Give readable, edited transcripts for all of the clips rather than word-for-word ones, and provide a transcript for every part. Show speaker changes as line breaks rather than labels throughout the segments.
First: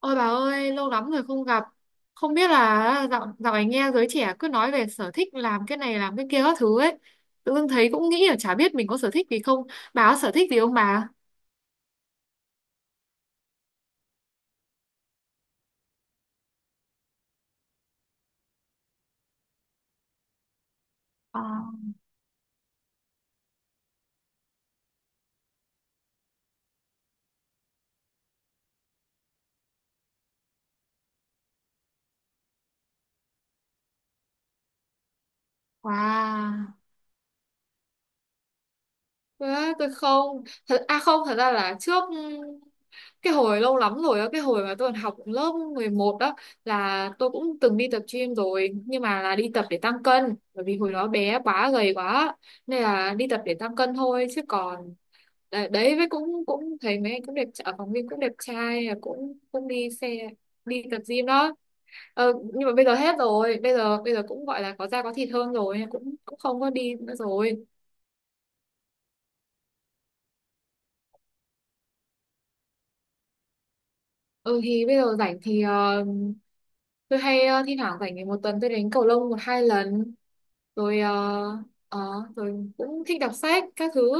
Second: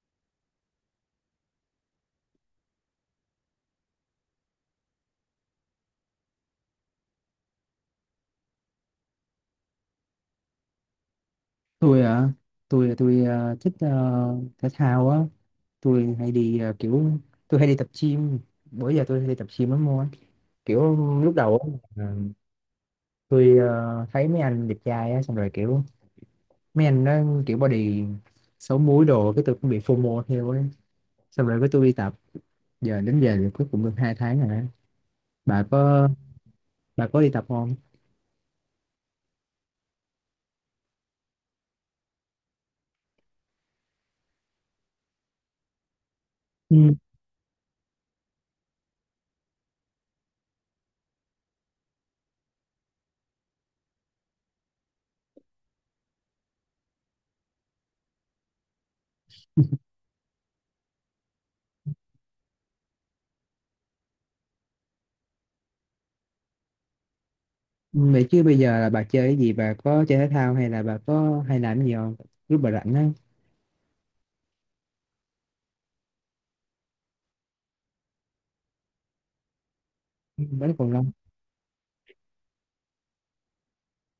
Ôi bà ơi, lâu lắm rồi không gặp. Không biết là dạo này nghe giới trẻ cứ nói về sở thích làm cái này làm cái kia các thứ ấy. Tự dưng thấy cũng nghĩ là chả biết mình có sở thích gì không. Bà có sở thích gì không bà?
Tôi à? Tôi thích thể thao á. Tôi hay đi à, tôi hay đi tập gym. Bữa giờ tôi hay đi tập gym lắm luôn á, kiểu lúc
Ờ,
đầu á, là tôi thấy mấy anh đẹp trai á, xong rồi kiểu mấy anh đó kiểu body xấu múi đồ, cái tôi cũng bị FOMO theo ấy. Xong rồi cái tôi đi tập, giờ đến giờ thì cuối cùng được hai tháng rồi á. Bà có,
Wow.
bà có đi tập không?
Đấy, tôi không thật à không thật ra là trước cái hồi lâu lắm rồi á, cái hồi mà tôi còn học lớp 11 đó,
Ừ.
là tôi cũng từng đi tập gym rồi, nhưng mà là đi tập để tăng cân, bởi vì hồi đó bé quá, gầy quá, nên là đi tập để tăng cân thôi. Chứ còn đấy với cũng cũng thấy mấy anh cũng ở phòng gym cũng đẹp trai, cũng cũng đi xe đi tập gym đó. Ờ, nhưng mà bây giờ hết rồi, bây giờ cũng gọi là có da có thịt hơn rồi, cũng cũng không có đi nữa rồi.
Vậy chứ bây giờ là bà chơi cái gì, bà có chơi thể thao hay là bà có hay làm cái gì không lúc bà rảnh á?
Ừ thì bây giờ rảnh thì tôi hay thi thoảng rảnh thì một tuần tôi đánh cầu lông một hai lần,
Vẫn còn
rồi
lâu.
ờ, rồi cũng thích đọc sách các thứ.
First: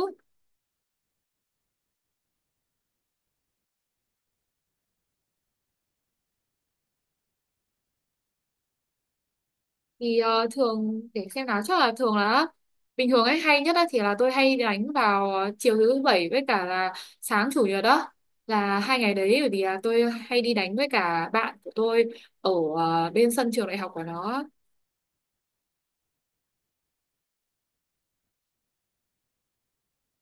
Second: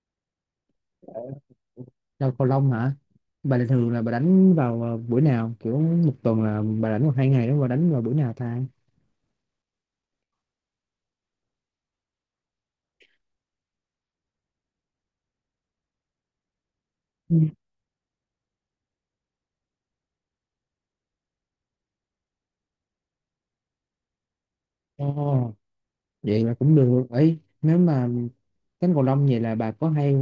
Đâu cầu lông hả? Bà là thường là bà đánh vào buổi nào? Kiểu một tuần là bà đánh một hai ngày đó, bà đánh vào buổi nào ta?
Thì thường để xem nào, chắc là thường là bình thường ấy hay nhất á, thì là tôi hay đánh vào chiều thứ bảy với cả là
Ừ.
sáng chủ nhật đó, là hai ngày đấy, bởi vì là tôi hay đi đánh với cả bạn của tôi ở bên sân trường đại học của nó.
Ồ, vậy là cũng được. Ấy nếu mà đánh cầu lông vậy là bà có hay,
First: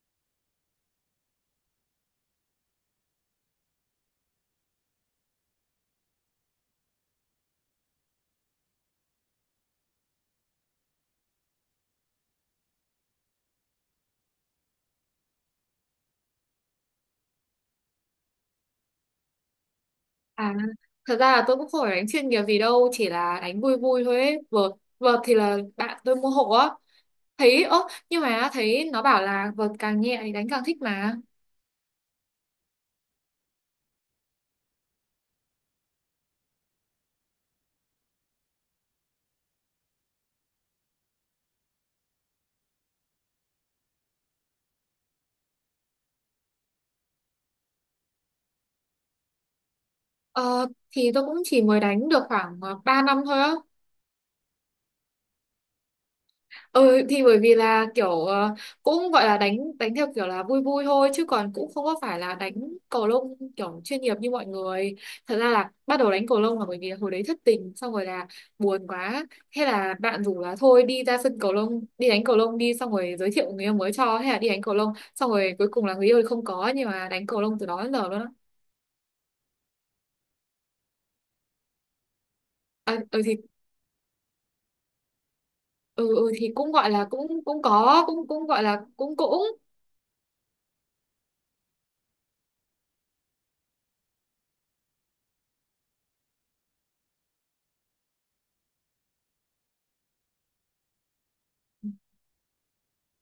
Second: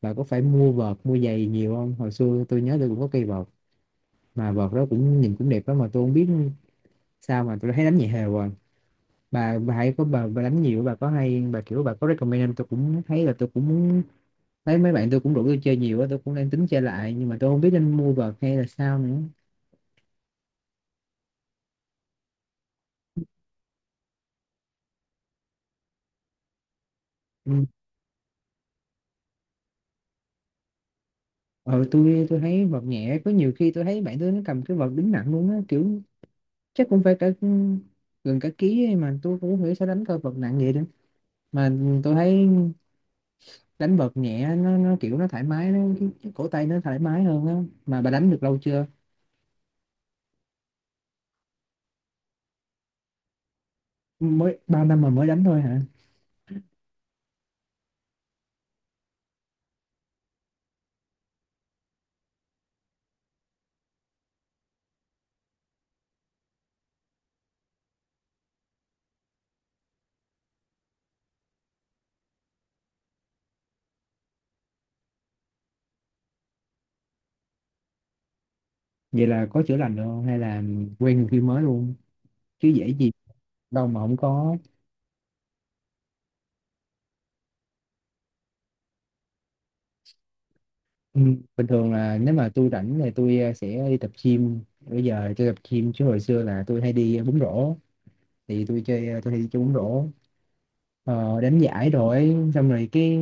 bà có phải mua vợt, mua giày nhiều không? Hồi xưa tôi nhớ tôi cũng có cây vợt, mà vợt đó cũng nhìn cũng đẹp đó, mà tôi không biết sao mà tôi thấy đánh nhẹ hều rồi. Bà hay có bà đánh nhiều bà có hay bà kiểu bà có recommend không? Tôi cũng thấy là tôi cũng muốn. Mấy mấy bạn tôi cũng rủ tôi chơi nhiều á, tôi cũng đang tính chơi lại nhưng mà tôi không biết nên mua vợt hay là sao nữa.
À, thật ra là tôi cũng không phải đánh chuyên nghiệp gì đâu, chỉ là đánh vui vui thôi ấy. Vợt thì là bạn tôi mua hộ á. Thấy,
Ừ.
ơ, nhưng mà thấy nó bảo là vợt càng nhẹ thì đánh càng thích mà.
Ờ, tôi thấy vợt nhẹ, có nhiều khi tôi thấy bạn tôi nó cầm cái vợt đứng nặng luôn á, kiểu chắc cũng phải cả gần cả ký ấy, mà tôi cũng không hiểu sao đánh cơ vợt nặng vậy nữa. Mà tôi thấy đánh vợt nhẹ nó kiểu nó thoải mái, nó cái cổ tay nó thoải mái hơn á. Mà bà đánh được lâu chưa?
Ờ, thì tôi cũng chỉ mới đánh được khoảng 3 năm thôi á.
Mới bao năm mà mới đánh thôi hả?
Ừ thì bởi vì là kiểu cũng gọi là đánh đánh theo kiểu là vui vui thôi, chứ còn cũng không có phải là đánh cầu lông kiểu chuyên nghiệp như mọi người. Thật ra là bắt đầu đánh cầu lông là bởi vì hồi đấy thất tình, xong rồi là buồn quá. Thế là bạn rủ là thôi đi ra sân cầu lông, đi đánh cầu lông đi, xong rồi giới thiệu người yêu mới cho, hay là đi đánh cầu lông. Xong rồi cuối cùng là người yêu thì không có, nhưng mà đánh cầu lông từ đó đến giờ luôn á.
Vậy là có chữa lành được không hay là quen người kia mới luôn? Chứ dễ
À,
gì
ừ thì
đâu mà không có.
ừ, ừ thì cũng gọi là cũng cũng có cũng cũng gọi là cũng cũng.
Bình thường là nếu mà tôi rảnh thì tôi sẽ đi tập gym. Bây giờ tôi tập gym chứ hồi xưa là tôi hay đi bóng rổ, thì tôi chơi tôi hay đi chơi bóng rổ, đánh giải, rồi xong rồi cái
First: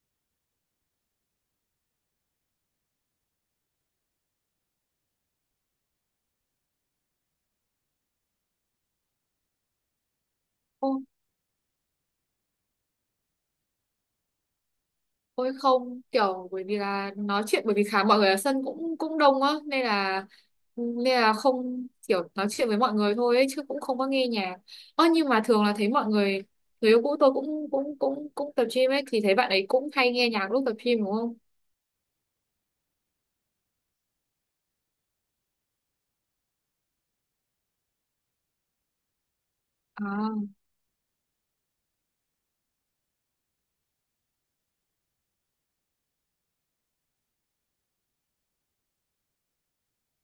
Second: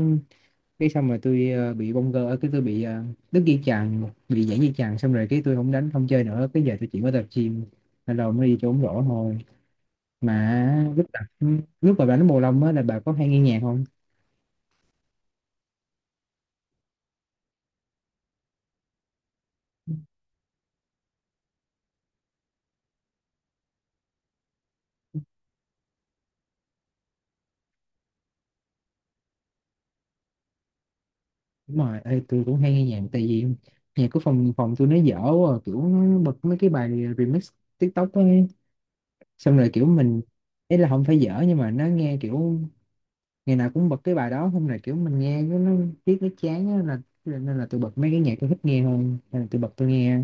cái xong rồi tôi bị bong gơ, cái tôi bị đứt dây chằng, bị giãn dây chằng, xong rồi cái tôi không đánh không chơi nữa, cái giờ tôi chỉ có tập gym, nên là mới đi chơi bóng rổ thôi. Mà lúc tập, lúc mà đánh cầu lông á là bà có hay nghe nhạc không?
Ôi không, kiểu bởi vì là nói chuyện, bởi vì khá mọi người ở sân cũng cũng đông á, nên là không kiểu, nói chuyện với mọi người thôi ấy, chứ cũng không có nghe nhạc. Ơ nhưng mà thường là thấy mọi người, người yêu cũ tôi cũng cũng cũng cũng tập gym ấy, thì thấy bạn ấy cũng hay nghe nhạc lúc tập gym đúng không?
Đúng rồi. Ê, tôi cũng hay nghe nhạc tại vì nhạc của phòng phòng tôi nó dở quá, à, kiểu nó bật mấy cái bài remix TikTok ấy, xong rồi kiểu mình,
À,
ấy là không phải dở nhưng mà nó nghe kiểu ngày nào cũng bật cái bài đó, xong rồi kiểu mình nghe cái nó tiếc nó chán á, là nên là tôi bật mấy cái nhạc tôi thích nghe hơn, nên là tôi bật tôi nghe.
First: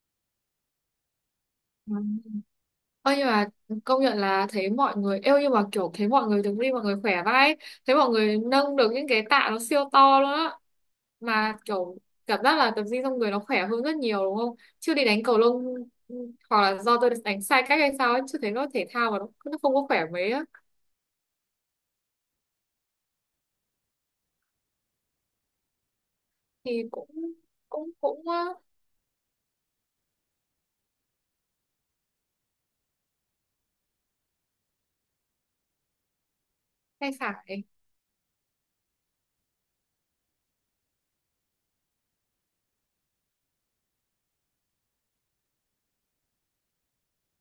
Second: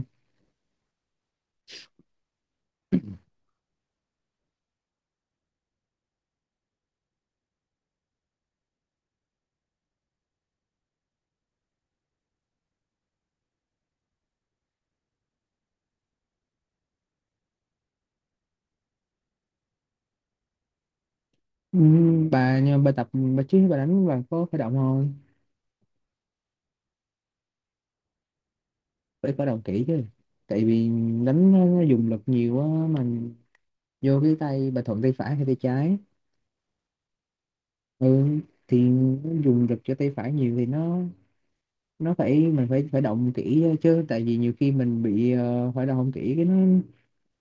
vâng. Ơ nhưng mà công nhận là thấy mọi người yêu nhưng mà kiểu thấy mọi người đứng đi mọi người khỏe vãi ấy. Thấy mọi người nâng được những cái tạ nó siêu to luôn á, mà kiểu cảm giác là tập gym trong người nó khỏe hơn rất nhiều đúng không, chứ đi đánh cầu lông ừ, hoặc là do tôi đánh sai cách hay sao ấy, chứ thấy nó thể thao mà nó không có khỏe mấy á.
Ừ, bà nhưng mà bà tập, bà chứ bà đánh bà có khởi động không?
Thì cũng cũng cũng
Phải khởi động kỹ chứ, tại vì đánh nó dùng lực nhiều á, mình vô cái tay, bà thuận tay phải hay tay trái?
hay phải.
Ừ, thì dùng lực cho tay phải nhiều thì nó phải mình phải phải động kỹ chứ, tại vì nhiều khi mình bị phải động không kỹ cái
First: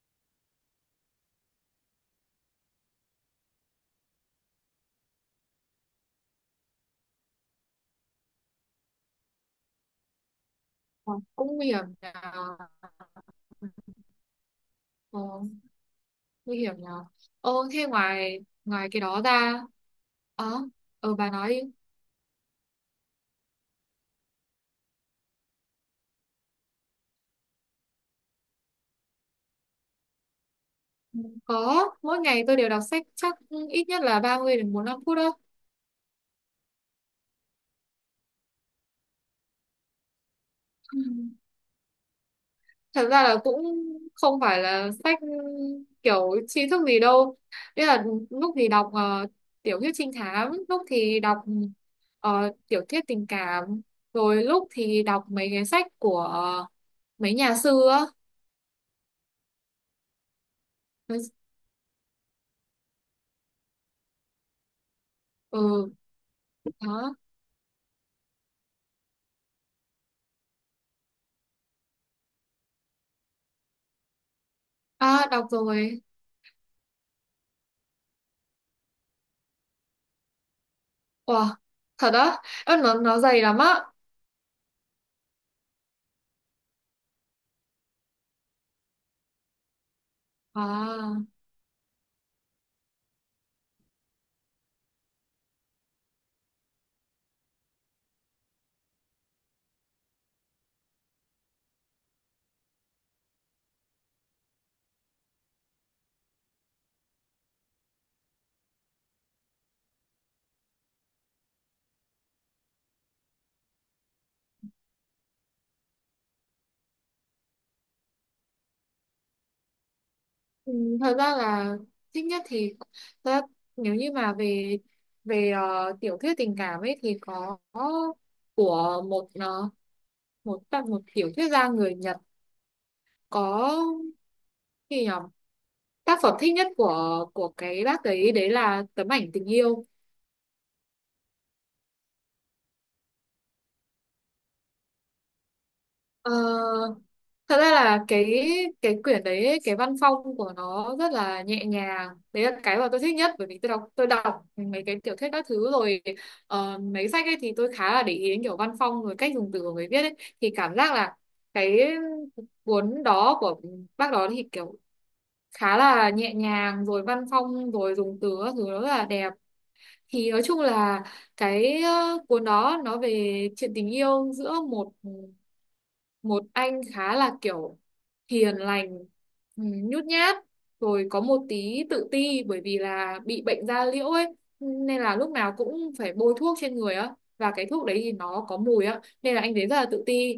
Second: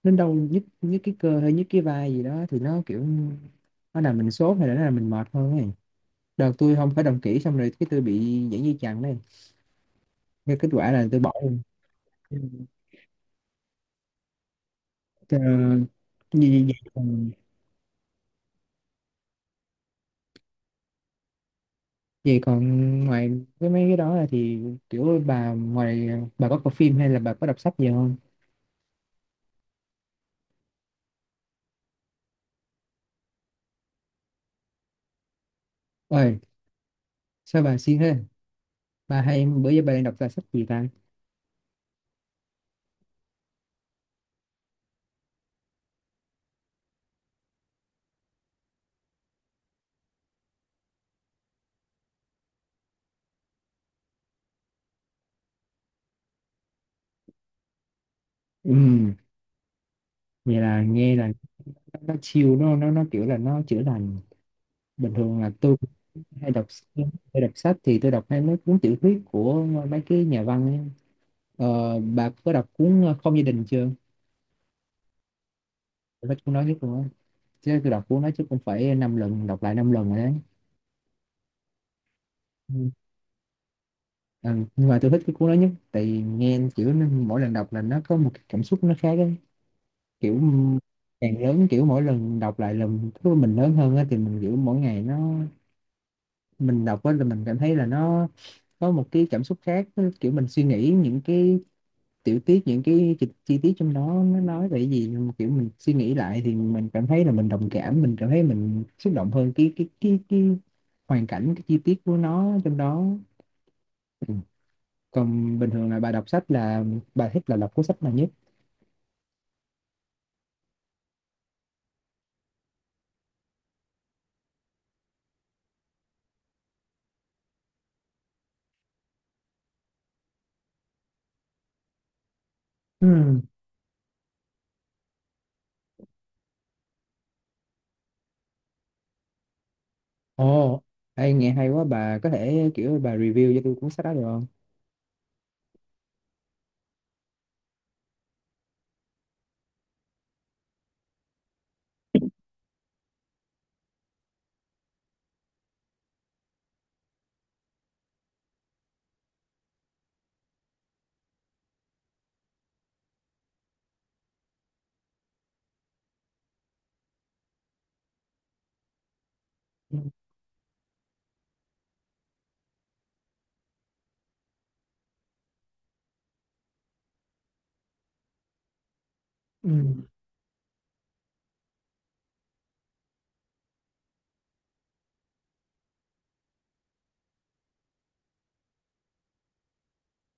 nó đau nhức, nhức cái cơ hay nhức cái vai gì đó thì nó kiểu nó làm mình sốt hay là nó làm mình mệt hơn ấy. Đợt tôi không phải động kỹ xong rồi cái tôi bị giãn dây chằng đây, cái kết quả là
Ờ,
tôi bỏ
cũng
luôn.
nguy hiểm là,
Ừ.
ờ,
Ờ,
nguy
gì- gì
hiểm là.
còn
Thế ngoài, ngoài cái đó ra. ờ bà nói đi.
vậy còn ngoài cái mấy cái đó là thì kiểu bà ngoài, bà có coi phim hay là bà có đọc sách gì không?
Có, mỗi ngày tôi đều đọc sách chắc ít nhất là 30 đến 45 phút đó.
Ơi, sao bà siêng thế? Ba hay em bữa giờ ba đang đọc ra sách gì ta?
Ừ. Thật ra là cũng không phải là sách kiểu tri thức gì đâu. Đấy là lúc thì đọc tiểu thuyết trinh thám, lúc thì đọc tiểu thuyết tình cảm, rồi lúc thì đọc mấy cái sách của mấy nhà sư á.
Ừm, vậy là nghe là nó chill nó kiểu là nó chữa lành. Bình thường là tôi
Ừ,
cũng hay đọc,
đó.
hay đọc sách thì tôi đọc hay mấy cuốn tiểu thuyết của mấy cái nhà văn ấy. Ờ, bà có đọc cuốn Không gia đình chưa?
À, đọc rồi.
Tôi cuốn nói chứ luôn á, chứ tôi đọc cuốn đó chứ cũng phải năm lần, đọc lại năm lần rồi đấy.
Wow, thật á?
Ừ.
Ơ, nó dày lắm á.
Ừ, nhưng mà tôi thích cái cuốn đó nhất tại vì nghe kiểu nó- mỗi lần đọc là nó có một cái cảm xúc nó khác ấy. Kiểu
À.
càng lớn kiểu mỗi lần đọc lại lần thứ mình lớn hơn á, thì mình kiểu mỗi ngày nó, mình đọc á là mình cảm thấy là nó có một cái cảm xúc khác, nó kiểu mình suy nghĩ những cái tiểu tiết, những cái chi tiết trong đó nó nói về cái gì, nhưng mà kiểu mình suy nghĩ lại thì mình cảm thấy là mình đồng cảm, mình cảm thấy mình xúc động hơn cái hoàn cảnh, cái chi tiết của nó trong đó. Ừ. Còn bình thường là bà đọc sách là bà thích là đọc cuốn sách nào nhất?
Ừ, thật ra là thích nhất thì, thật ra nếu như mà về về ờ, tiểu thuyết tình cảm ấy thì có của một một tác một tiểu thuyết gia người Nhật,
Ừ.
có gì nhỉ, tác phẩm thích nhất của cái bác ấy đấy là Tấm Ảnh Tình Yêu.
Ồ, ê, nghe hay quá, bà có thể kiểu bà review cho tôi cuốn sách đó được không?
Ờ, thật ra là cái quyển đấy ấy, cái văn phong của nó rất là nhẹ nhàng. Đấy là cái mà tôi thích nhất, bởi vì tôi đọc mấy cái tiểu thuyết các thứ rồi, mấy sách ấy thì tôi khá là để ý đến kiểu văn phong rồi cách dùng từ của người viết ấy, thì cảm giác là cái cuốn đó của bác đó thì kiểu khá là nhẹ nhàng, rồi văn phong rồi dùng từ các thứ nó rất là đẹp. Thì nói chung là cái cuốn đó nó về chuyện tình yêu giữa một một anh khá là kiểu hiền lành, ừ,
Ừ.
nhút nhát, rồi có một tí tự ti bởi vì là bị bệnh da liễu ấy, nên là lúc nào cũng phải bôi thuốc trên người á, và cái thuốc đấy thì nó có mùi á, nên là anh thấy rất là tự ti.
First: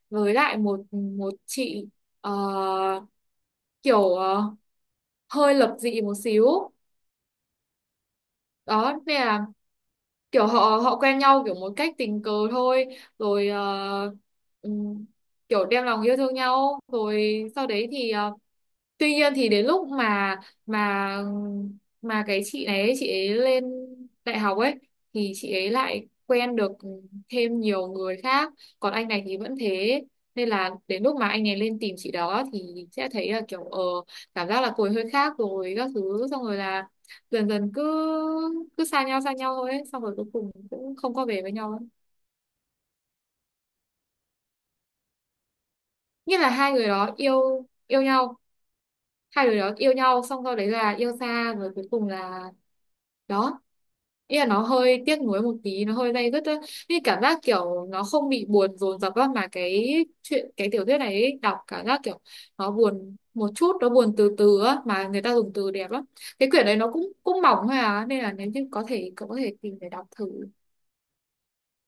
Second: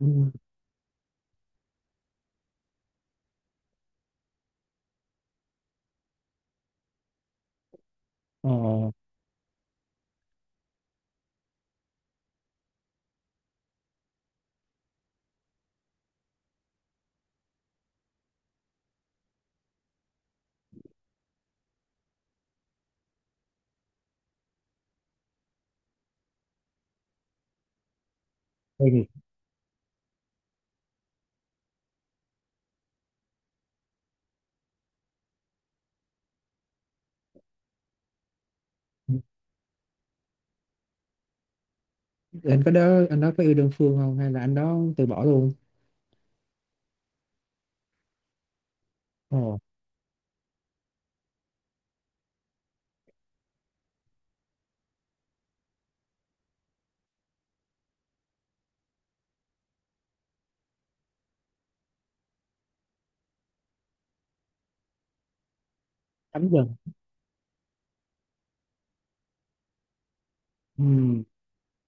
Ừ. Ừ.
Với lại một một chị ờ, kiểu ờ, hơi lập dị một xíu
Ồ,
đó, nên là kiểu họ họ quen nhau kiểu một cách tình cờ thôi, rồi ừm, kiểu đem lòng yêu thương nhau, rồi sau đấy thì tuy nhiên thì đến lúc mà mà cái chị này ấy, chị ấy lên đại học ấy, thì chị ấy lại quen được thêm nhiều người khác,
hay
còn anh
thiệt.
này thì vẫn thế, nên là đến lúc mà anh ấy lên tìm chị đó thì sẽ thấy là kiểu cảm giác là cô ấy hơi khác rồi các thứ, xong rồi là dần dần cứ cứ
Ừ.
xa nhau thôi ấy. Xong rồi cuối cùng cũng không có về với nhau ấy.
Anh có đó, anh đó có yêu đơn phương không hay là anh đó từ bỏ luôn?
Như là hai người đó yêu yêu nhau, hai
Ồ,
người đó yêu nhau xong sau đấy là yêu xa, rồi cuối cùng là đó. Ý là nó hơi tiếc nuối một tí, nó hơi day dứt ấy. Như cảm giác kiểu nó không bị buồn dồn dập á, mà cái chuyện cái tiểu thuyết này ấy, đọc cảm giác kiểu nó buồn một chút, nó buồn từ từ á, mà người ta dùng từ đẹp lắm.
tắm
Cái quyển
dần.
đấy nó cũng cũng mỏng thôi à, nên là nếu như có thể cậu có thể tìm để đọc thử.
Ừ,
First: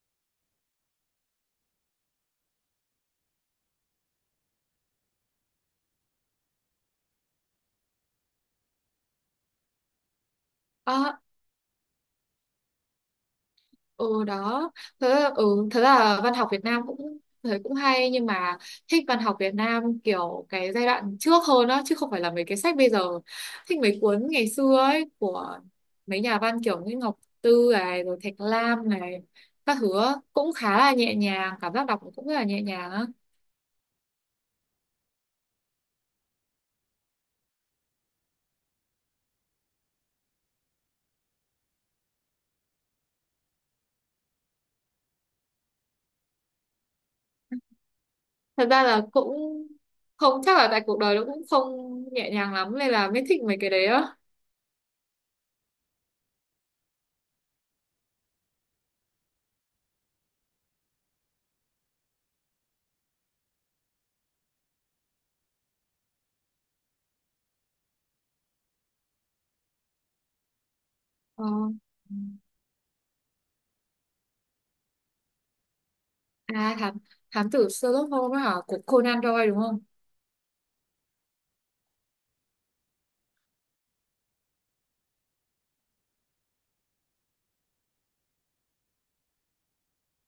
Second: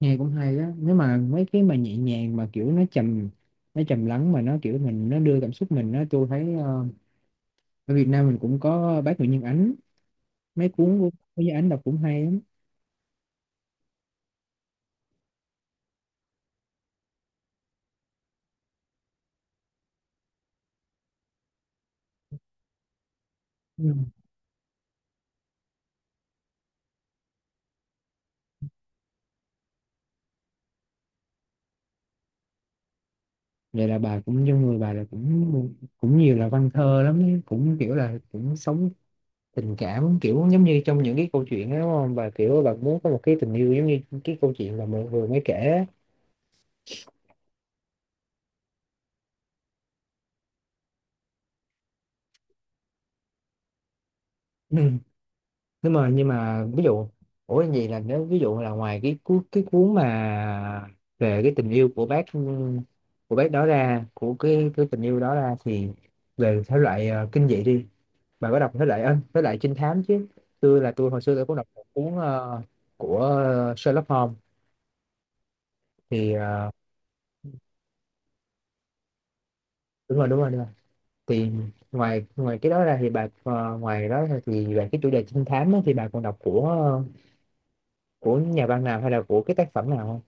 nghe cũng hay á, nếu mà mấy cái mà nhẹ nhàng mà kiểu nó trầm, nó trầm lắng mà nó kiểu mình nó đưa cảm xúc mình á, tôi thấy ở Việt Nam mình cũng có bác Nguyễn Nhân Ánh, mấy cuốn của
À,
bác Nguyễn Nhân Ánh đọc cũng hay lắm.
ừ đó. Thế, ừ, thế là văn học Việt Nam cũng thấy cũng hay, nhưng mà thích văn học Việt Nam kiểu cái giai đoạn trước hơn đó, chứ không phải là mấy cái sách bây giờ. Thích
Ừ.
mấy cuốn ngày xưa ấy của mấy nhà văn kiểu như Ngọc Tư này, rồi Thạch Lam này, các thứ á. Cũng khá là nhẹ nhàng, cảm giác đọc cũng rất là nhẹ nhàng á.
Vậy là bà cũng trong người bà là cũng cũng nhiều là văn thơ lắm ấy, cũng kiểu là cũng sống tình cảm kiểu giống như trong những cái câu chuyện đó đúng không bà, kiểu bà muốn có một cái tình yêu giống như cái câu chuyện mà mình vừa mới kể á.
Thật ra là cũng không, chắc là tại cuộc đời nó cũng không nhẹ nhàng lắm, nên là mới thích mấy cái đấy á.
Ừ. Nếu mà nhưng mà ví dụ, ủa gì là nếu ví dụ là ngoài cái cuốn, cái cuốn mà về cái tình yêu của bác, của bác đó ra, của cái tình yêu đó ra, thì về thể loại kinh dị đi, bà có đọc thể loại ơ, thể loại trinh thám chứ? Tôi là tôi hồi xưa
Ờ.
tôi cũng đọc một cuốn của Sherlock Holmes, thì
À thám, thám tử Sherlock Holmes á hả, của Conan Doyle đúng không?
đúng rồi đúng rồi đúng rồi. Thì ngoài, ngoài cái đó ra thì bà ngoài đó ra thì về cái chủ đề trinh thám á, thì bà còn đọc của của nhà văn nào hay là của cái tác phẩm nào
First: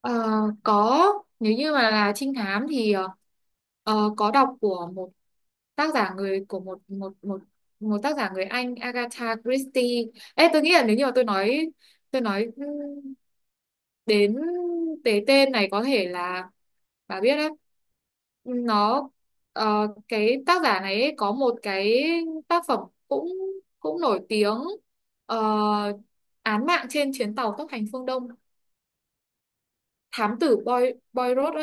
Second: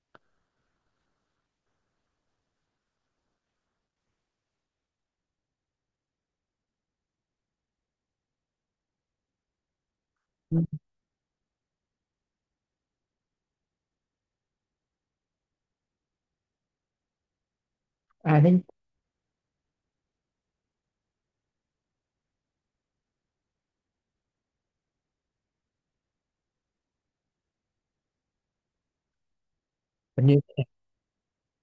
Ờ, có, nếu như mà là trinh thám thì có đọc của tác giả người của một một một một tác giả người Anh Agatha Christie. Ê, tôi
không?
nghĩ là nếu như mà tôi nói đến cái tên này có thể là bà biết đấy.
À, thế
Nó cái tác giả này ấy có một cái tác phẩm cũng cũng nổi tiếng, ờ, Án Mạng Trên Chuyến Tàu Tốc Hành Phương Đông,
hình như,
thám tử Boy, Boy Rod.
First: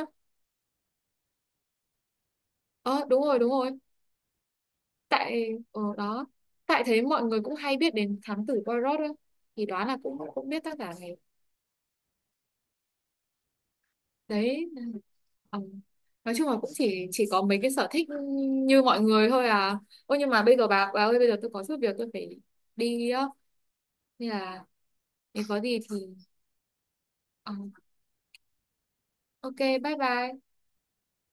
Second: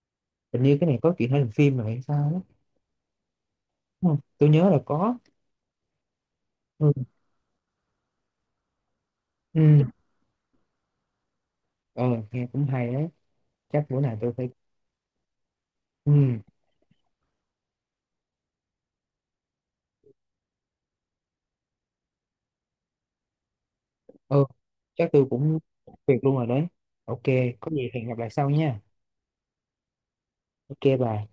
hình như cái này có chuyện hay làm phim rồi hay sao đó,
Ờ đúng rồi đúng rồi,
đúng không? Tôi nhớ là có.
tại ở đó, tại
Ừ.
thế mọi người cũng hay biết đến thám tử Poirot ấy. Thì
Ừ.
đoán là cũng cũng biết tác giả này.
Ờ, nghe cũng hay đấy, chắc bữa nào tôi phải.
Đấy, ờ.
Ừ.
Nói chung là cũng chỉ có mấy cái sở thích như mọi người thôi à. Ôi nhưng mà bây giờ bà ơi, bây giờ tôi có chút việc tôi phải đi á, nên
Ờ,
là
chắc tôi
nếu
cũng
có gì thì
việc luôn rồi đấy. Ok,
ờ,
có gì hẹn gặp lại sau nha.
ok, bye bye.
Ok bà.